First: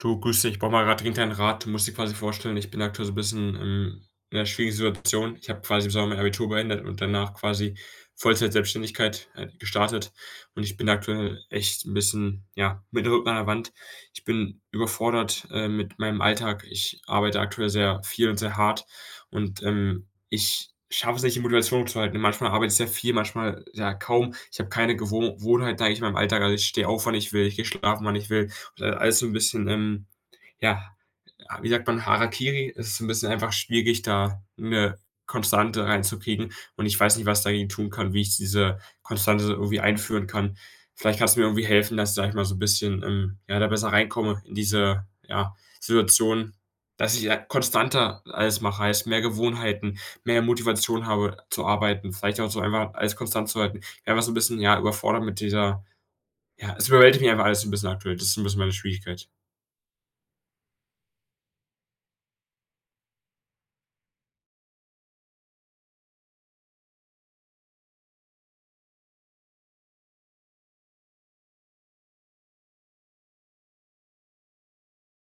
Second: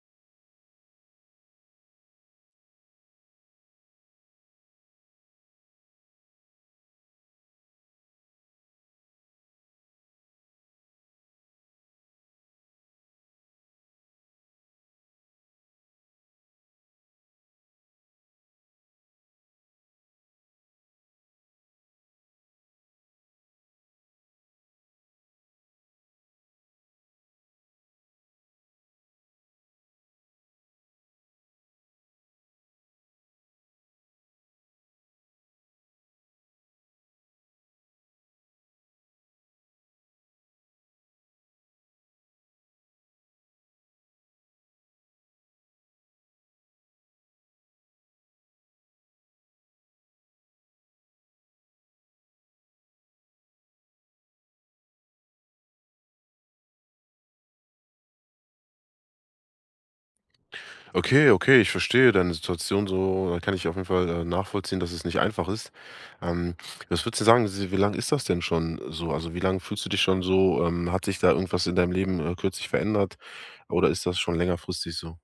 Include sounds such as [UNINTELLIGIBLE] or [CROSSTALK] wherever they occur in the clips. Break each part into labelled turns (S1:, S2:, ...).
S1: Du, grüß dich, brauche mal grad dringend einen Rat. Du musst dir quasi vorstellen: Ich bin aktuell so bisschen im in 'ner schwierigen Situation. Ich habe quasi im Sommer mein Abitur beendet und danach quasi Vollzeitselbstständigkeit, äh, gestartet und ich bin aktuell echt 'n bisschen, ja, mit dem Rücken an 'ner Wand. Ich bin überfordert, äh, mit meinem Alltag. Ich arbeite aktuell sehr viel und sehr hart und, ähm, ich schaffe es nicht, die Motivation zu halten. Manchmal arbeite ich sehr viel, manchmal, ja, kaum. Ich habe keine Gewoh Wohnheit, sage ich mal, in meinem Alltag. Also, ich stehe auf, wann ich will. Ich gehe schlafen, wann ich will und dann alles so 'n bisschen, ähm, ja, wie sagt man, Harakiri. Es ist so 'n bisschen einfach schwierig, da 'ne Konstante reinzukriegen, und ich weiß nicht, was ich dagegen tun kann, wie ich diese Konstante irgendwie einführen kann. Vielleicht kannst du mir irgendwie helfen, dass ich, sage ich mal, so bisschen, ähm, ja, da besser reinkomme in diese, ja, Situation. Dass ich, ja, konstanter alles mache, heißt, mehr Gewohnheiten, mehr Motivation habe zu arbeiten. Vielleicht auch so einmal, alles konstant zu halten. Ja, einfach so bisschen, ja, überfordert mit dieser ja, es überwältigt mich einfach alles so 'n bisschen aktuell. Das ist so 'n bisschen meine Schwierigkeit.
S2: Okay, okay. Ich verstehe deine Situation so, äh, kann ich auf jeden Fall, äh, nachvollziehen, dass es nicht einfach ist. Ähm. Was würdest du sagen, si wie lange ist das denn schon so? Also, wie lange fühlst du dich schon so? Ähm. Hat sich da irgendwas in deinem Leben, äh, kürzlich verändert? Oder ist das schon längerfristig so?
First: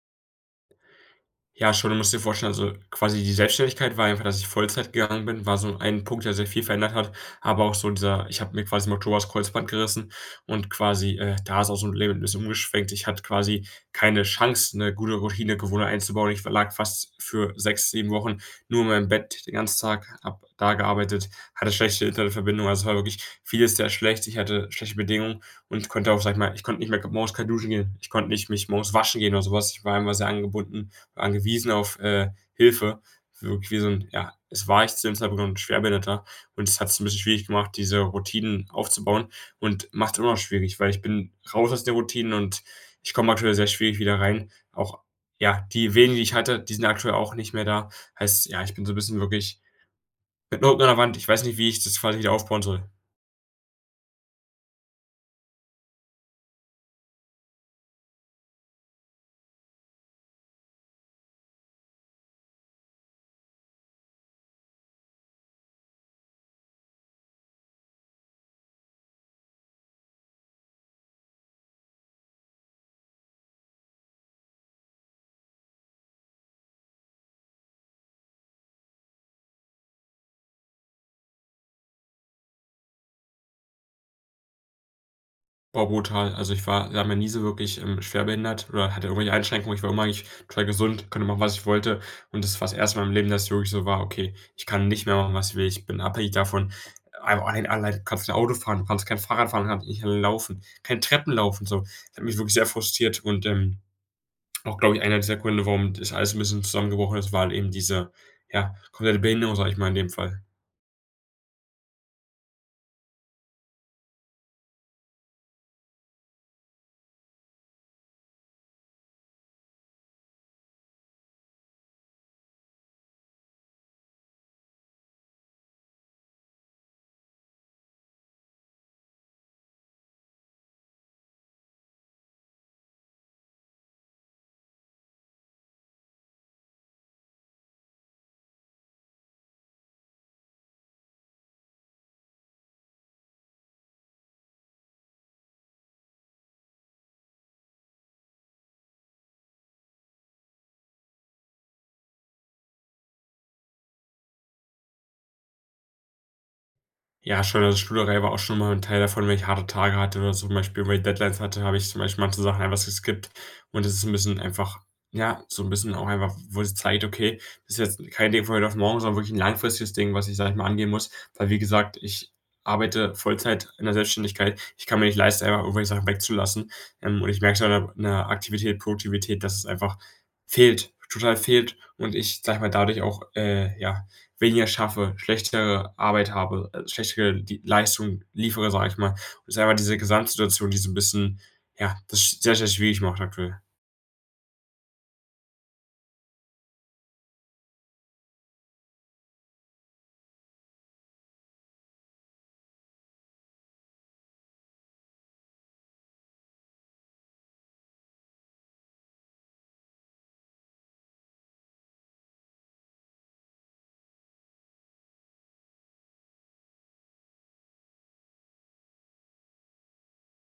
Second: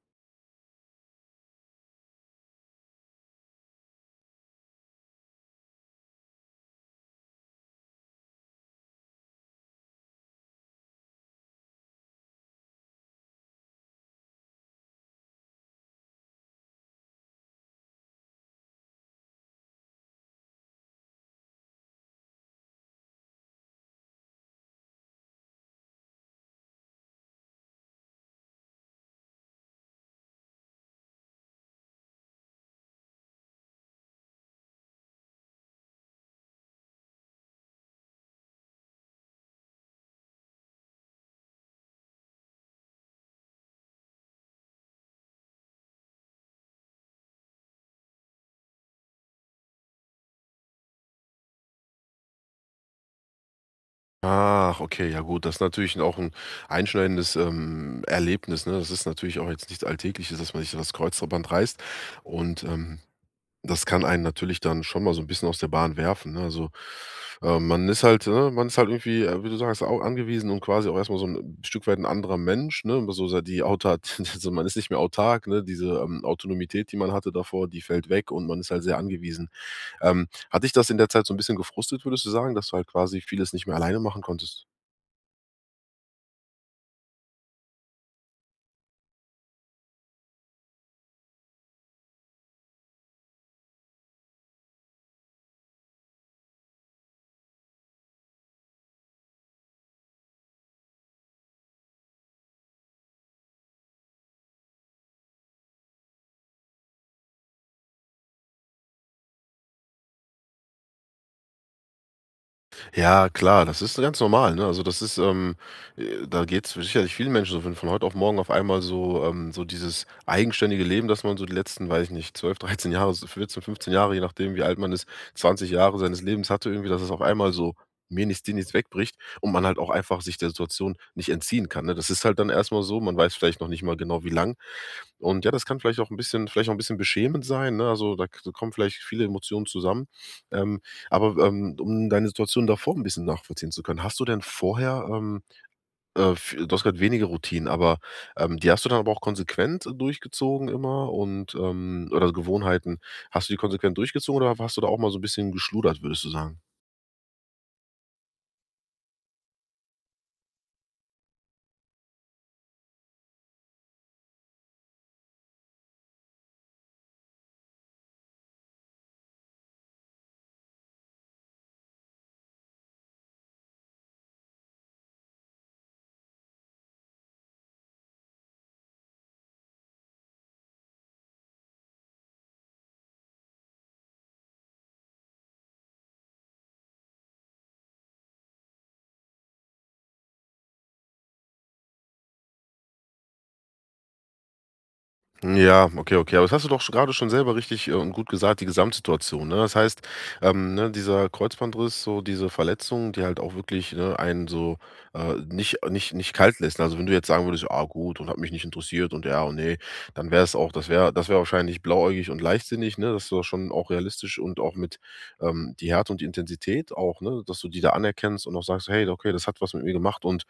S1: Ja, schon, du musst dir vorstellen, also, quasi die Selbstständigkeit war einfach, dass ich Vollzeit gegangen bin, war so ein Punkt, der sehr viel verändert hat, aber auch so dieser ich habe mir quasi im Oktober das Kreuzband gerissen und quasi, äh, da ist aus 'm Leben 'n bisschen umgeschwenkt. Ich hatte quasi keine Chance, 'ne gute Routinegewohnheit einzubauen. Ich verlag fast für 6, 7 Wochen nur in meinem Bett den ganzen Tag, habe da gearbeitet, hatte schlechte Internetverbindung. Also, es war wirklich vieles sehr schlecht. Ich hatte schlechte Bedingungen und konnte auch sage ich mal, ich konnte nicht mehr morgens kein Duschen gehen. Ich konnte nicht mich morgens waschen gehen oder so was. Ich war einfach sehr angebunden, angewiesen auf, äh, Hilfe, wirklich wie so 'n ja, das war ich zu dem Zeitpunkt 'n Schwerbehinderter und es hat's 'n bisschen schwierig gemacht, diese Routinen aufzubauen und macht's immer noch schwierig, weil ich bin raus aus der Routine und ich komme natürlich sehr schwierig wieder rein. Auch ja, die wenigen, die ich hatte, die sind aktuell auch nicht mehr da. Heißt, ja, ich bin so 'n bisschen wirklich mit dem Rücken an der Wand. Ich weiß nicht, wie ich das quasi wieder aufbauen soll.
S2: Ach, okay, ja gut. Das ist natürlich 'n auch 'n einschneidendes, ähm, Erlebnis, ne? Das ist natürlich auch jetzt nichts Alltägliches, dass man sich so das Kreuzband reißt. Und, ähm, das kann einen natürlich dann schon mal so 'n bisschen aus der Bahn werfen, ne? Also, ähm, man ist halt, ne man ist halt irgendwie, äh, wie du sagst, auch angewiesen und quasi auch erst mal so 'n Stück weit 'n anderer Mensch, ne? Also, so sei, die Auta [CHUCKLES] so man ist nicht mehr autark, ne? Diese, ähm, Autonomität, die man hatte davor, die fällt weg und man ist halt sehr angewiesen. Ähm, hat dich das in der Zeit so 'n bisschen gefrustet, würdest du sagen, dass du halt quasi vieles nicht mehr alleine machen konntest?
S1: Boah, brutal. Also, ich war ja, noch nie so wirklich, ähm, schwerbehindert oder hatte irgendwelche Einschränkungen. Ich war immer eigentlich, total gesund, konnte machen, was ich wollte. Und das war's 1. mal im Leben, dass es wirklich so war: „Okay, ich kann nicht mehr machen was ich will. Ich bin abhängig davon, ein ein allein, kannst nicht Auto fahren, du kannst kein Fahrrad fahren, hat nicht laufen, kein Treppen laufen so.“ Das hat mich wirklich sehr frustriert und, ähm, auch, glaube ich, einer dieser Gründe, warum das alles 'n bisschen zusammengebrochen ist, war halt eben diese, ja, komplette Behinderung, sage ich mal, in dem Fall.
S2: Ja klar, das ist so ganz normal, ne? Also, das ist, ähm, äh, da geht's sicherlich vielen Menschen so wenn von heute auf morgen auf einmal so, ähm, so dieses eigenständige Leben, dass man so die letzten, weiß ich nicht, 12, 13 Jahre, so 14, 15 Jahre, je nachdem wie alt man ist, 20 Jahre seines Lebens hatte irgendwie, dass es auf einmal so mir nichts dir nichts wegbricht und man halt auch einfach sich der Situation nicht entziehen kann, ne? Das ist halt dann erst mal so, man weiß vielleicht noch nicht mal genau wie lang. Und ja, das kann vielleicht auch 'n bisschen vielleicht auch 'n bisschen beschämend sein, ne? Also, da k da kommen vielleicht viele Emotionen zusammen, ähm, aber, ähm, um deine Situation davor 'n bisschen nachvollziehen zu können, hast du denn vorher, ähm, äh, f du hast grad weniger Routinen, aber, ähm, die hast du dann aber auch konsequent durchgezogen immer und, ähm oder Gewohnheiten, hast du die konsequent durchgezogen oder wa hast du da auch mal so 'n bisschen geschludert, würdest du sagen?
S1: Ja, schon, also, Studiengang war aber auch schon mal 'n Teil davon, wenn ich harte Tage hatte, wenn man zum Beispiel irgendwelche Deadlines hatte, habe ich zum Beispiel manche Sachen einfach geskipped. Und das ist 'n bisschen einfach ja, so 'n bisschen auch einfach, wo's dir zeigt: „Okay, das ist jetzt kein Ding von heute auf morgen, sondern wirklich 'n langfristiges Ding, was ich, sage ich mal, angehen muss”, weil, wie gesagt, ich arbeite Vollzeit in der Selbstständigkeit. Ich kann mir nicht leisten, einfach irgendwelche Sachen wegzulassen, ähm, und ich merke so an der an der Aktivität, Produktivität, dass es einfach fehlt, total fehlt und ich, sage ich mal, dadurch auch, äh, ja, weniger schaffe, schlechtere Arbeit habe, äh, schlechtere die Leistung liefere, sage ich mal. Ist einfach diese Gesamtsituation, die so 'n bisschen, ja, das sehr, sehr schwierig macht, aktuell.
S2: Ja, okay, okay, aber hast du doch sch grade schon selber richtig und, äh, gut gesagt, die Gesamtsituation, ne? Das heißt, ähm, ne, dieser Kreuzbandriss, so diese Verletzungen, die halt auch wirklich, ne, einen so, äh, nicht nicht nicht kalt lässt. Also, wenn du jetzt sagen würdest: „Ah, gut und hat mich nicht interessiert und ja und ne“, dann wäre es auch das wäre das wäre wahrscheinlich blauäugig und leichtsinnig, ne? Das ist doch schon auch realistisch und auch mit, ähm, die Härte und die Intensität auch, ne, dass du die da anerkennst und auch sagst: „Hey, okay, das hat was mit mir gemacht und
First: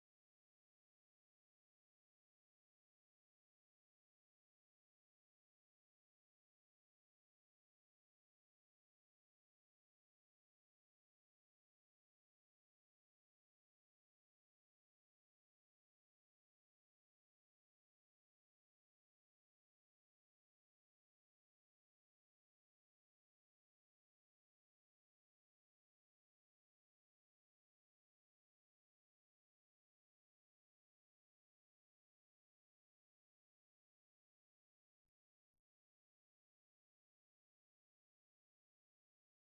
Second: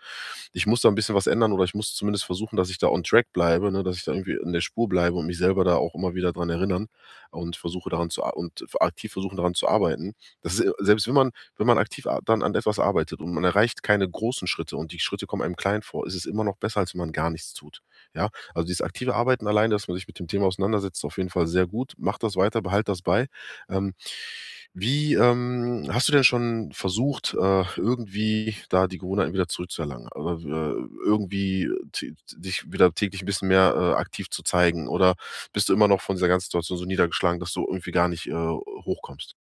S2: ich muss da 'n bisschen was ändern oder ich muss zumindest versuchen, dass ich da on Track bleibe, ne, dass ich da irgendwie in der Spur bleibe und mich selber da auch immer wieder dran erinneren und versuche, daran zu a und v aktiv versuchen, daran zu arbeiten.” Das ist äh, selbst wenn man wenn man aktiv a dann an etwas arbeitet und man erreicht keine großen Schritte und die kommen einem klein vor, es ist immer noch besser, als wenn man gar nichts tut, ja? Also, dieses aktive Arbeiten alleine, dass man sich mit dem Thema auseinandersetzt, ist auf jeden Fall sehr gut. Mache das weiter, behalte das bei, ähm. Wie, ähm hast du denn schon versucht, äh, irgendwie da die Gewohnheiten wieder zurückzuerlangen? [UNINTELLIGIBLE] irgendwie d dich wieder täglich 'n bisschen mehr, äh, aktiv zu zeigen oder bist du immer noch von dieser ganzen Situation so niedergeschlagen, dass du irgendwie gar nicht, äh, hochkommst?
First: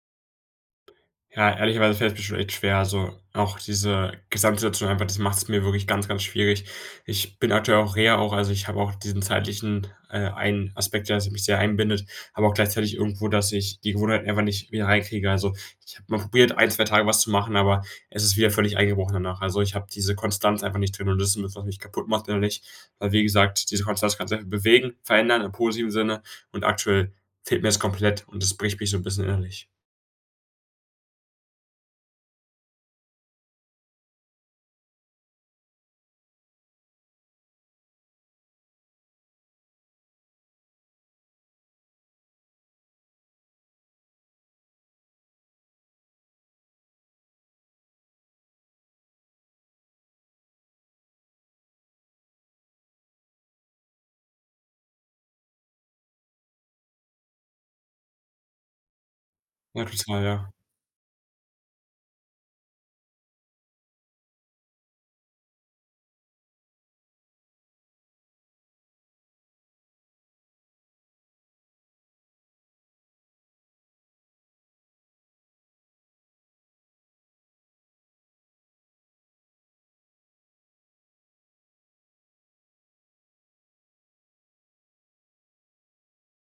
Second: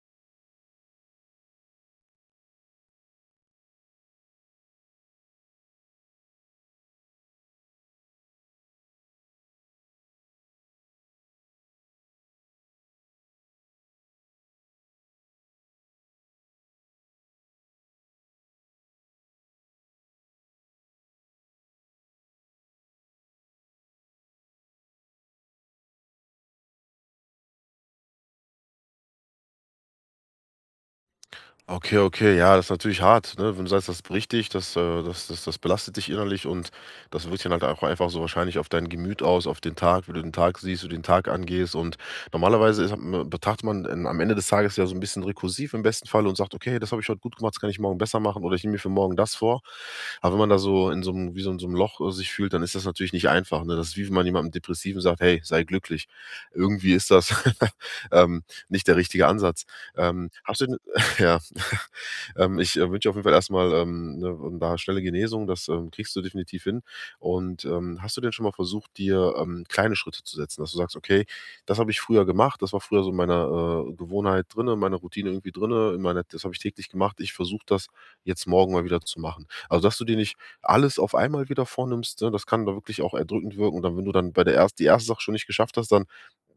S1: Ja, ehrlicherweise fällt es mir schon echt schwer. Also, auch diese Gesamtsituation einfach, das macht's mir wirklich ganz, ganz schwierig. Ich bin aktuell auch in Reha auch. Also, ich habe auch diesen zeitlichen äh, einen Aspekt, der sich mich sehr einbindet, aber auch gleichzeitig irgendwo, dass ich die Gewohnheit einfach nicht wieder reinkriege. Also, ich habe mal probiert, 1, 2 Tage was zu machen, aber es ist wieder völlig eingebrochen danach. Also, ich habe diese Konstanz einfach nicht drin und das ist 'n bisschen, was mich kaputtmacht, innerlich. Weil, wie gesagt, diese Konstanz kannst du einfach bewegen, verändern im positiven Sinne und aktuell fehlt mir das komplett und das bricht mich so 'n bisschen innerlich.
S2: Okay, okay, ja, das ist natürlich hart, ne? Wenn du sagst, das bricht dich das, äh, das das das belastet dich innerlich und das wirkt sich dann halt einfach so wahrscheinlich auf dein Gemüt aus, auf den Tag, wie du den Tag siehst, wie den Tag angehst. Und normalerweise ist hat betrachtet man am Ende des Tages ja so 'n bisschen rekursiv, im besten Fall, und sagt: „Okay, das habe ich heut gut gemacht, das kann ich morgen besser machen oder ich nehme mir für morgen das vor.“ Aber wenn man da so in so 'nem wie so 'n so 'nem Loch sich fühlt, dann ist das natürlich nicht einfach, ne? Das ist, wie wenn man jemandem depressiv sagt: „Hey, sei glücklich.“ Irgendwie ist das [LAUGHS] ähm, nicht der richtige Ansatz.
S1: Zweifelsfrei,
S2: Ähm.
S1: ja.
S2: Hast du denn [SNORTS] ja. [CHUCKLES] Ähm, ich, äh, wünsche auf jeden Fall erst mal, ähm, ne, da schnelle Genesung. Das, ähm, kriegst du definitiv hin. Und, ähm, hast du denn schon mal versucht, dir, ähm, kleine Schritte zu setzen? Dass du sagst: „Okay, das habe ich früher gemacht, das war früher so meine, äh, Gewohnheit drinne, meine Routine irgendwie drinne, in meine das habe ich täglich gemacht. Ich versuche das jetzt morgen mal wieder zu machen.“ Also, dass du dir nicht alles auf einmal wieder vornimmst, ne? Das kann da wirklich auch erdrückend wirken. Und dann wenn du dann bei der erst die 1. Sache schon nicht geschafft hast, dann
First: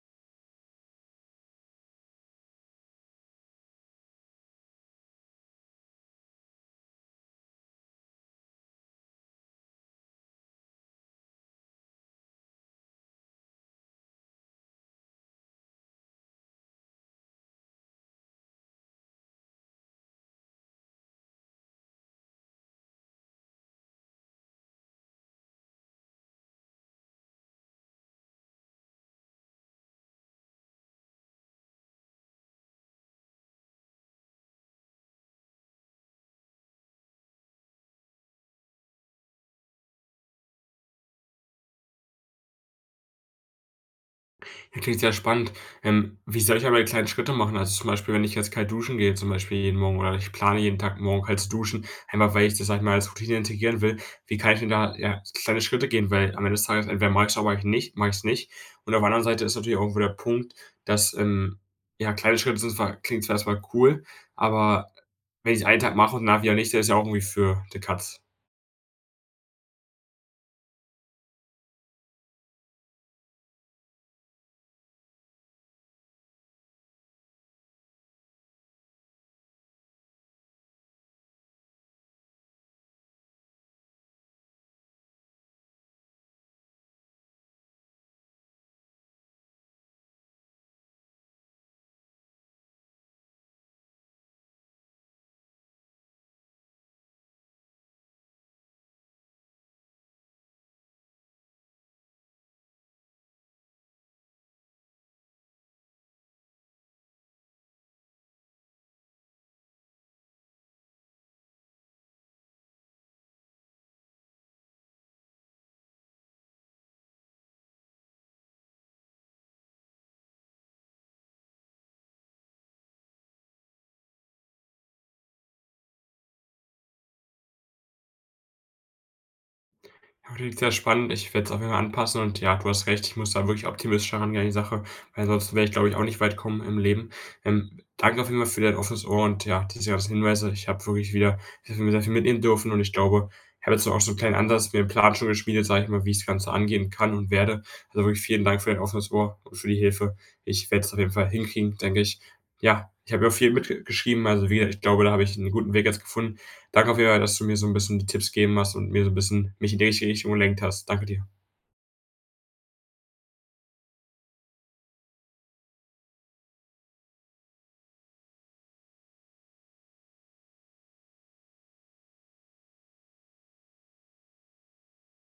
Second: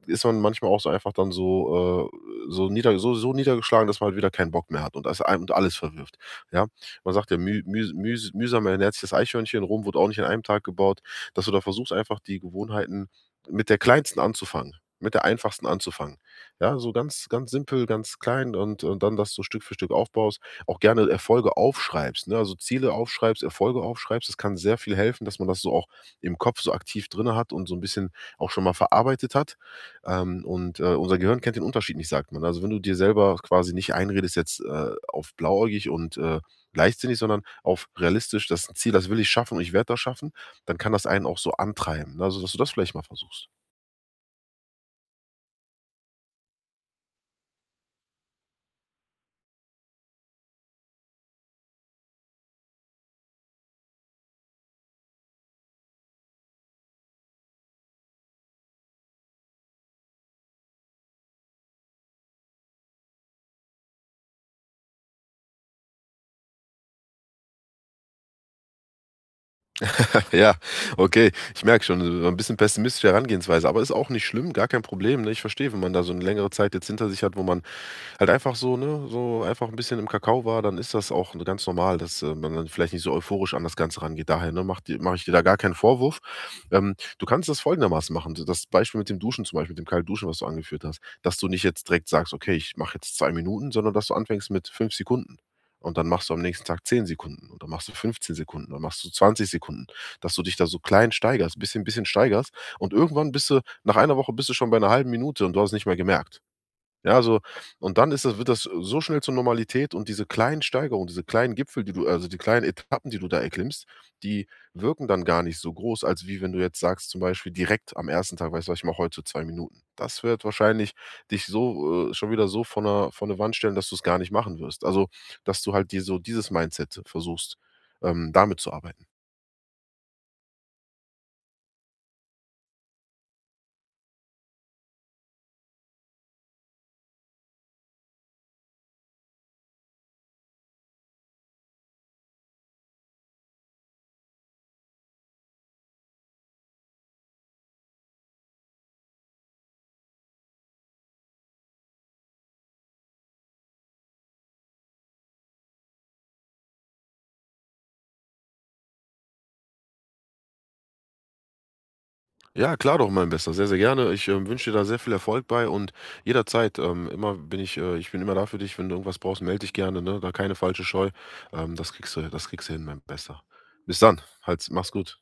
S2: ist man manchmal auch so einfach dann so, äh, so nieder so so niedergeschlagen, dass man halt wieder keinen Bock mehr hat und alles ein und alles verwirft, ja? Man sagt ja: „Müh müh mühs mühsam ernährt sich das Eichhörnchen.“ Rom wurde auch nicht an einem Tag gebaut. Dass du da versuchst, einfach die Gewohnheiten mit der kleinsten anzufangen, mit der einfachsten anzufangen. Ja, so ganz ganz simpel, ganz klein und und dann das Stück für Stück aufbaust, auch gerne Erfolge aufschreibst, ne? Also, Ziele aufschreibst, Erfolge aufschreibst. Es kann sehr viel helfen, dass man das so auch im Kopf so aktiv drinne hat und so 'n bisschen auch schon mal verarbeitet hat. Ähm. Und, äh, unser Gehirn kennt den Unterschied nicht, sagt man. Also, wenn du dir selber quasi nicht einredest jetzt, äh, auf blauäugig und, äh, leichtsinnig, sondern auf realistisch das Ziel: „Das will ich schaffen und ich werde das schaffen“, dann kann das einen auch so antreiben, ne? Also, dass du das vielleicht mal versuchst.
S1: Klingt sehr spannend. Ähm. Wie soll ich aber kleine Schritte machen? Also, zum Beispiel, wenn ich jetzt kalt duschen gehe, zum Beispiel jeden Morgen, oder ich plane, jeden Tag morgen halt zu duschen, einfach weil ich das, sage ich mal, als Routine integrieren will. Wie kann ich denn da, ja, kleine Schritte gehen? Weil am Ende des Tages entweder mache ich es oder mach ich nicht mache ich es nicht. Und auf der anderen Seite ist natürlich auch irgendwo der Punkt, dass, ähm, ja, kleine Schritte sind zwar klingt zwar erst mal cool, aber wenn ich es 1 Tag mache und danach wieder nicht, der ist ja auch irgendwie für die Katz.
S2: [CHUCKLES] Ja, okay. Ich merke schon, so so 'n bisschen pessimistische Herangehensweise, aber ist auch nicht schlimm, gar kein Problem, ne? Ich verstehe, wenn man da so 'ne längere Zeit jetzt hinter sich hat, wo man halt einfach so, ne, so einfach 'n bisschen im Kakao war, dann ist das auch, ne, ganz normal, dass man dann vielleicht nicht so euphorisch an das Ganze rangeht. Daher, ne, mache die mache ich dir da gar keinen Vorwurf. Ähm. Du kannst das folgendermaßen machen: So, das Beispiel mit dem Duschen zum Beispiel, mit dem Kaltduschen, was du angeführt hast, dass du nicht jetzt direkt sagst: „Okay, ich mache jetzt 2 Minuten“, sondern dass du anfängst mit 5 Sekunden. Und dann machst du am nächsten Tag 10 Sekunden. Und dann machst du 15 Sekunden. Dann machst du 20 Sekunden, dass du dich da so klein steigerst, bisschen bisschen steigerst. Und irgendwann bist du nach 1 Woche bist du schon bei 'ner 1/2 Minute und du hast nicht mehr gemerkt. Ja, also, und dann ist das wird das so schnell zur Normalität und diese kleinen Steigerung, diese kleinen Gipfel, die du also, die kleinen Etappen, die du da erklimmst, die wirken dann gar nicht so groß, als wie wenn du jetzt sagst, zum Beispiel direkt am 1. Tag: „Weißt du, was ich mache? Heute 2 Minuten.“ Das wird wahrscheinlich dich so äh, schon wieder so vor 'ner vor 'ne Wand stellen, dass du es gar nicht machen wirst. Also, dass du halt dir so dieses Mindset so versuchst, ähm, damit zu arbeiten.
S1: Ja, klingt sehr spannend. Ich werde es auch auf jeden Fall anpassen und, ja, du hast recht. Ich muss da wirklich optimistischer rangehen an die Sache. Weil ansonsten werde ich, glaube ich, auch nicht weit kommen im Leben. Ähm. Danke vielmals für dein offenes Ohr und, ja, diese ganzen Hinweise. Ich habe wirklich wieder ich habe mir wieder viel mitnehmen dürfen und ich glaube, ich habe jetzt auch so 'n kleinen Ansatz mir 'n Plan schon geschmiedet, sage ich mal, wie ich das Ganze angehen kann und werde. Also, wirklich vielen Dank für dein offenes Ohr und für die Hilfe. Ich werde es auf jeden Fall hinkriegen, denke ich. Ja, ich habe ja auch viel mitge geschrieben, also wieder. Ich glaube, da habe ich 'n guten Weg jetzt gefunden. Danke auf jeden Fall, dass du mir so 'n bisschen die Tipps gegeben hast und mir so 'n bisschen mich in die richtige Richtung gelenkt hast. Danke dir.
S2: Ja, klar doch, mein Bester. Sehr, sehr gerne. Ich, ähm, wünsche dir da sehr viel Erfolg bei. Und jederzeit ähm, immer bin ich äh, ich bin immer da für dich. Wenn du irgendwas brauchst, melde dich gerne, ne? Da keine falsche Scheu. Ähm, das kriegst du ähm, ja, das kriegst du hin, mein Bester. Bis dann. Halt's mach's gut.